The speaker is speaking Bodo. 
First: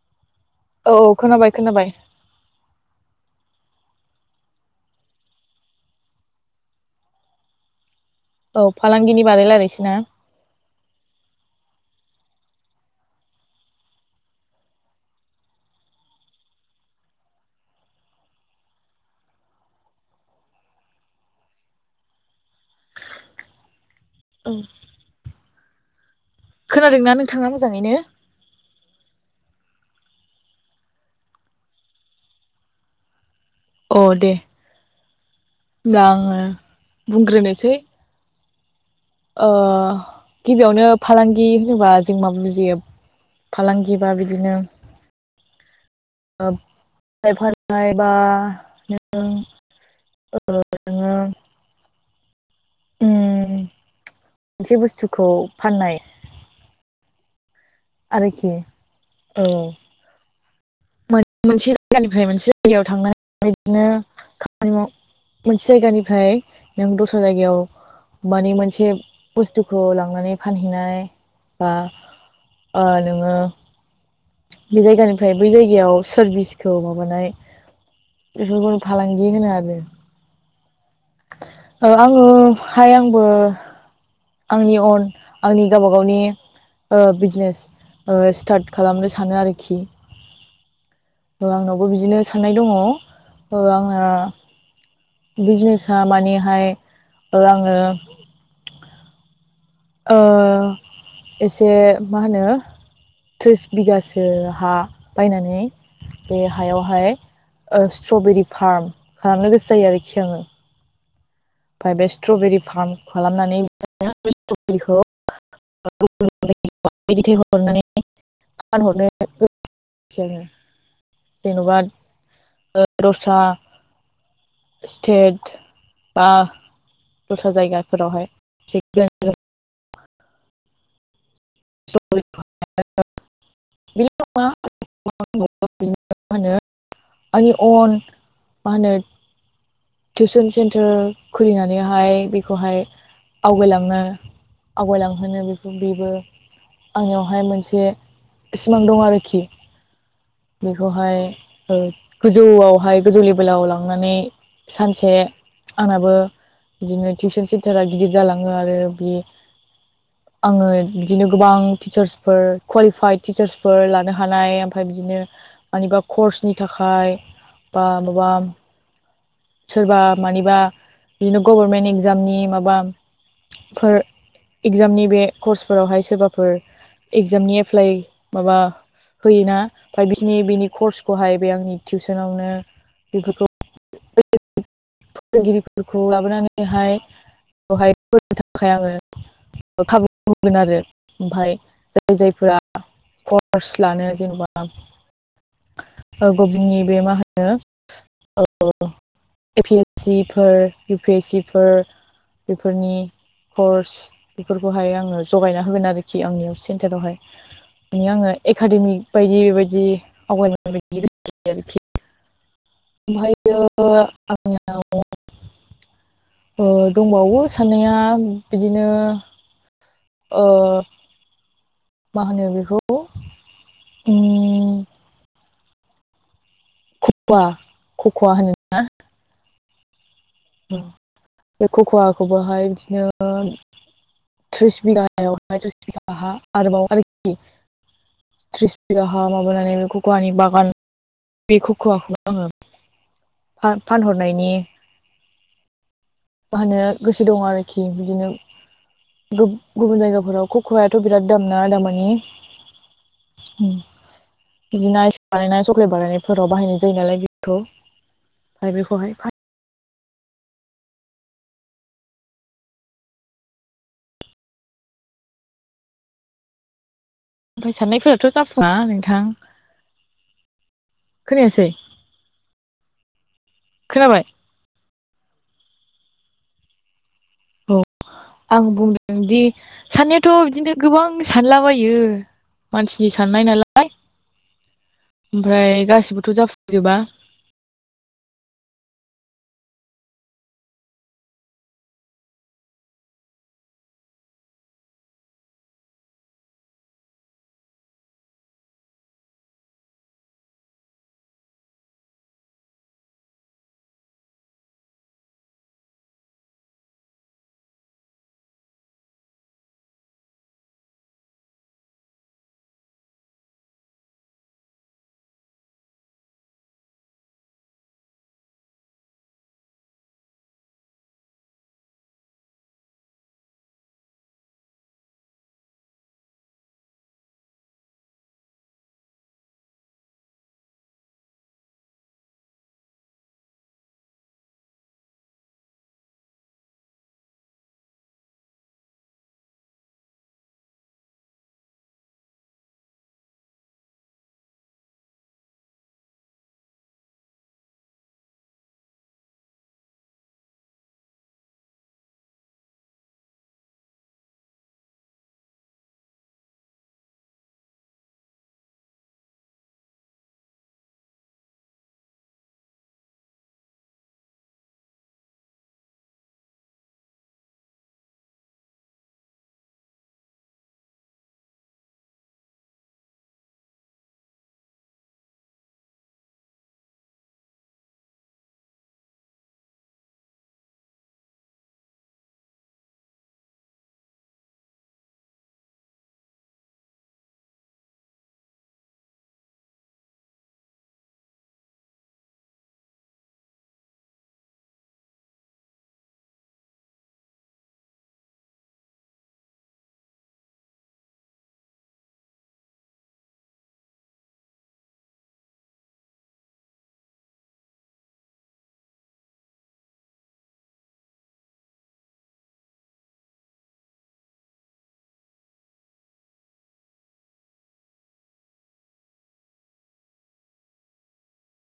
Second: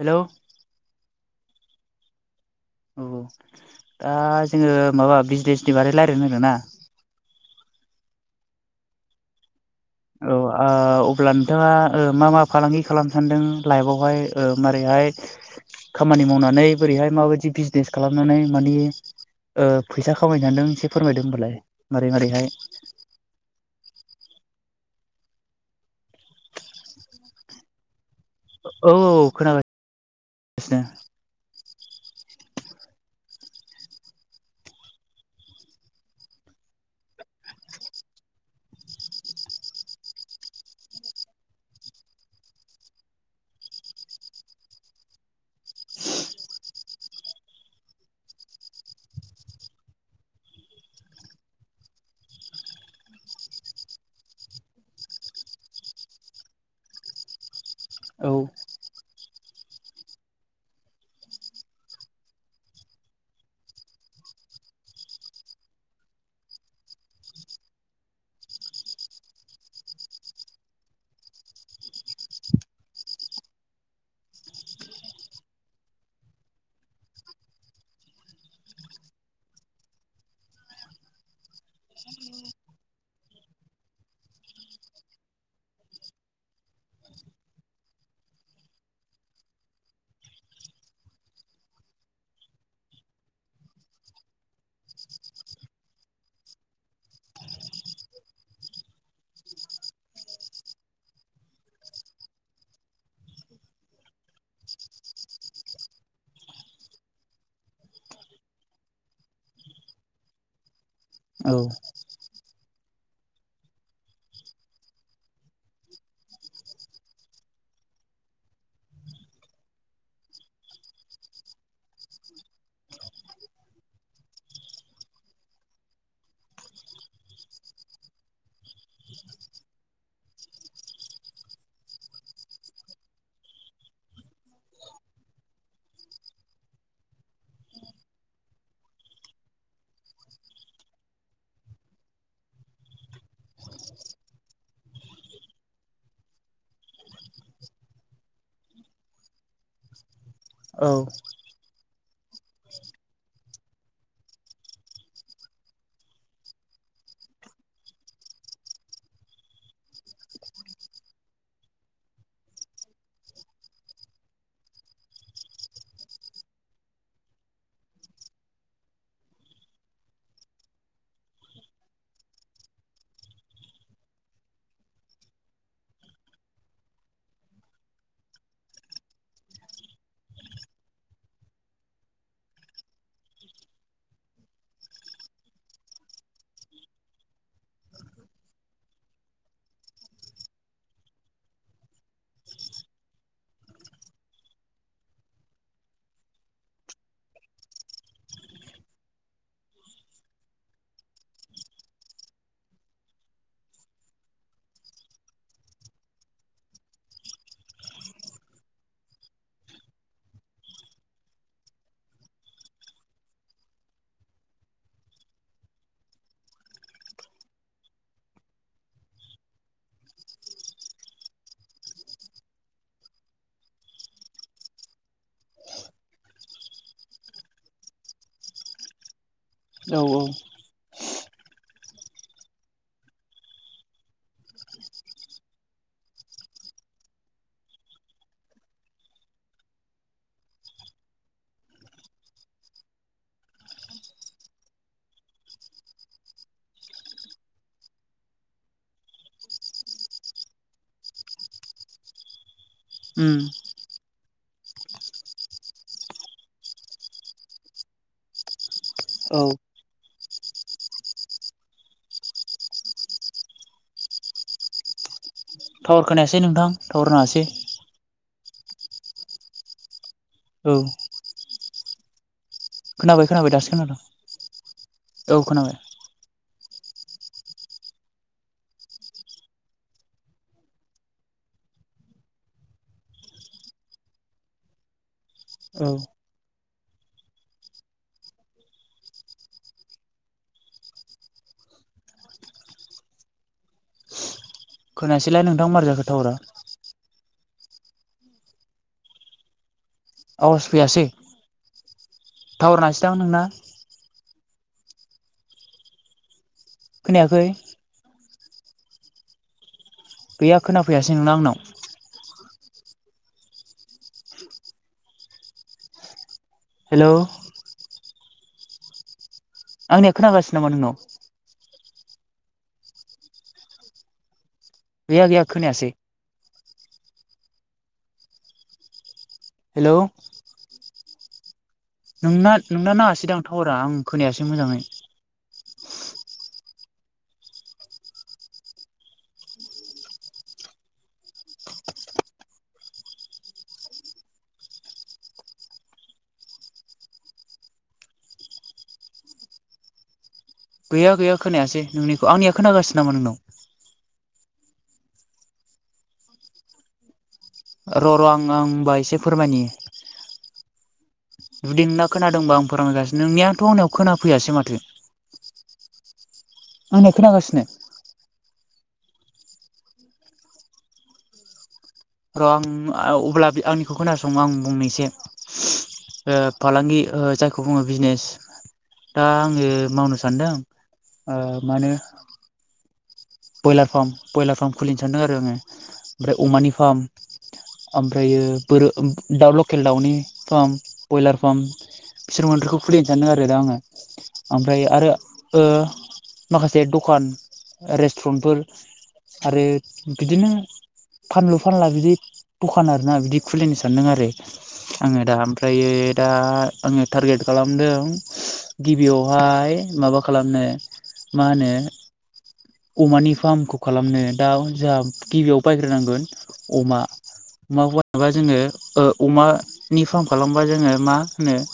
हेल'। औ खोनाबाय खोनाबाय। औ दा जोङो माबा बिजनेसनि बारै लायरायनो आरोना। औ फालांगिनि बाराय लायरायनोसै ना? औ ओ अब्ला नोंथाङा ओ मा मा फालांगि खालामनो सान्दों लाइफआवहाय मारैहाय खामानि मावनानै बोरैहाय माबायदि बिजनेस खालामनानै मानि ओ फैसा खामायनो सान्दों एसे फोरमायदों होनबालाय मारै मारैहाय। [unintelligible] खोनादोंना नोंथाङा मोजाङैनो? औ औ खोनादों। [unintelligible] अ दे होनब्ला आङो बुंग्रोनोसै। ओ गिबियावनो फालांगि होनोबा जों मा बुजियो फालांगिबा बिदिनो फाइ फाननाय बा ननो ओ जोङो उम मोनसे बुस्थुखौ फाननाय औ आरोखि। औ मोनसे जायगानिफ्राय मोनसे जायगायाव थांनानै बिदिनो खामानि माव मोनसे जायगानिफ्राय नों दस्रा जायगायाव मानि मोनसे बुस्थुखौ लांनानै फानहैनाय बा ओ नोङो बे जायगानिफ्राय बै जायगायाव सार्भिसखौ माबानाय बेफोरखौनो फालांगि होनो आरो ओ आङोहाय आंबो आंनि अन आंनि गावब गावनि ओ बिजनेस स्टार्ट खालामनो सानो आरोखि ओ आंनावबो बिदिनो साननाय दङ ओ आंओ बिजनेसा मानिहाय ओ आङो ओ एसे मा होनो थ्रिस बिगासो हा बायनानै बे हायावहाय ओ स्ट्रबेरि फार्म खालामनो गोसो जायो आरोखि आङो औ आमफ्राय बे स्ट्रबेरि फार्म खालामनानै [unintelligible] खौ [unintelligible] [unintelligible] जेन'बा दर्सा स्टेट बा दस्रा जायगाफोरावहाय बेल' [unintelligible] [unintelligible] आंनि अन मा होनो टिउसन सेन्टार खुलिनानैहाय बेखौहाय आवगायलांनो आवगायलांहोनो बेखौ बेबो आंनियावहाय मोनसे सिमां दं आरोखि औ बेखौहाय ओ गोजौआवहाय गोजौ लेभेलाव लांनानै सानसे आंनाबो बिदिनो टिउसन सेन्टारा गिदिर जालाङो आरो बे आङो बिदिनो गोबां टिचार्सफोर क्वालिफाइड टिचार्सफोर लानो हानाय ओमफ्राय बिदिनो मानिबा कर्सनि थाखाय बा माबा सोरबा मानिबा बिदिनो गभर्नमेन्ट एगजामनि माबाफोर इगजामनि बे कर्सफोरावहाय सोरबाफोर इगजामनि एप्लाइ माबा होयोना ओमफ्राय बिसिनि बैनि कर्सखौहाय बे आंनि टिउसनावनो बेफोरखौ [unintelligible] फोरोंगिरिफोरखौ लाबोनानैहाय बेवहायनो [unintelligible] थाखाय आङो खाबु मोनगोन आरो ओमफाय जाय जायफोरा कर्स लानो जेनेबा ओ गबमेन्थनि बे मा होनो [unintelligible] एपिएससि फोर इउपिएससि फोर बेफोरनि कर्स बेफोरखौहाय आङो जगायना होगोन आरोखि आंनियाव सेन्टारावहाय ने आङो एकाडेमिक बायदि बायदि आवगायलांनाय बायदि [unintelligible] [unintelligible] ओ दंबावो साननाया बिदिनो अ मा होनो बेखौ [unintelligible] खख'वा खख'वा होनो औ औ बे खख'वाखौबोहाय बिदिनो थ्रिस बिगायावाय [unintelligible] आरोबाव आरोखि थ्रिस बिगा हा माबानानै बे खक'वानि बागान बे [unintelligible] आङो फा-फानहरनायनि [unintelligible] गोसो दं आरोखि बिदिनो गुब गुबुन जायगाफोराव खख'याथ' बिराद दाम ना दामानि उम [unintelligible] बिदिनो आइस बानायनाय सक्लेट बानायनायफोराव बाहायनाय जायो नालाय गथखौ [unintelligible] मफ्राय बेखौहाय औ टावार खोनायासै नोंथां टावार नाङासै ओमफ्राय [unintelligible] साननायफोराथ' जाफुङा नोंथां औ खोनायासै खोनाबाय खोनाबाय दासो खोनाबाय खोनादों औ खोनाबाय। औ आं बुंदों दि साननायाथ' बिदिनो गोबां सानलाबायो। मानसिनि साननाय नालाय ओमफ्राय औ गासिबोथ' जाफुंजोबा खोनायासैलाय नोंथां मारै जाखो टावारा? आवाज फैयासै टावार नाङासै दां नोंना खोनायाखै गैया खोनाफैयासै नोंना आंनाव हेल' आंनिया खोनागासिनो नामा नोंनाव? गैया गैया खोनायासै हेलौ नोंना नोंना नाङासै दां टावारा आं खोनायासै मोजाङै। गैया गैया खोनायासै नोंनिखौ आंनिया खोनागासिनो नामा नोंनाव? र' र' आं आं होनबा एसे फोरमायनि जुदि नोंना खोनादोंबा आं फोरमायगासिनो नोंनियाथ' आंनियाव खोनाफैयासै माथो। आं नै खोनागासिनो? [unintelligible] आं अब्ला आंनिखौ खोनासं आं बुंनि एसै ओ फालांगि ओ जायखौ बुङो बिजनेस दा आङो मावनो सानदों ओ मा नो ब्रयलार फार्म ब्रयलार फार्म खुलिनो सानदों आरो आङो ओमफ्राय अमानि फार्म। ओमफ्रायो बोर दाउ लकेल दाउनि फार्म बयलार फार्म। बिसोर [unintelligible] मोन्नैखौ खुलिनो सानदों आरो दा आङो। ओमफ्राय ओ आरो माखासे दखान रेस्टुरेन्टफोर आरो बिदिनो फानलु फानला बिदि दखान आरोना बिदि खुलिनो सानदों आरो। आङो दा ओमफ्र दा आङो टारगेट खालामदों गिबियावहाय माबा खालामनो मा होनो अमानि फार्मखौ खालामनो दा जोंहा गिबियाव बायग्रोनांगोन अमा। अमाखौ [unintelligible] जोङो अमानि फार्म खालामबा जोङो मा होनो?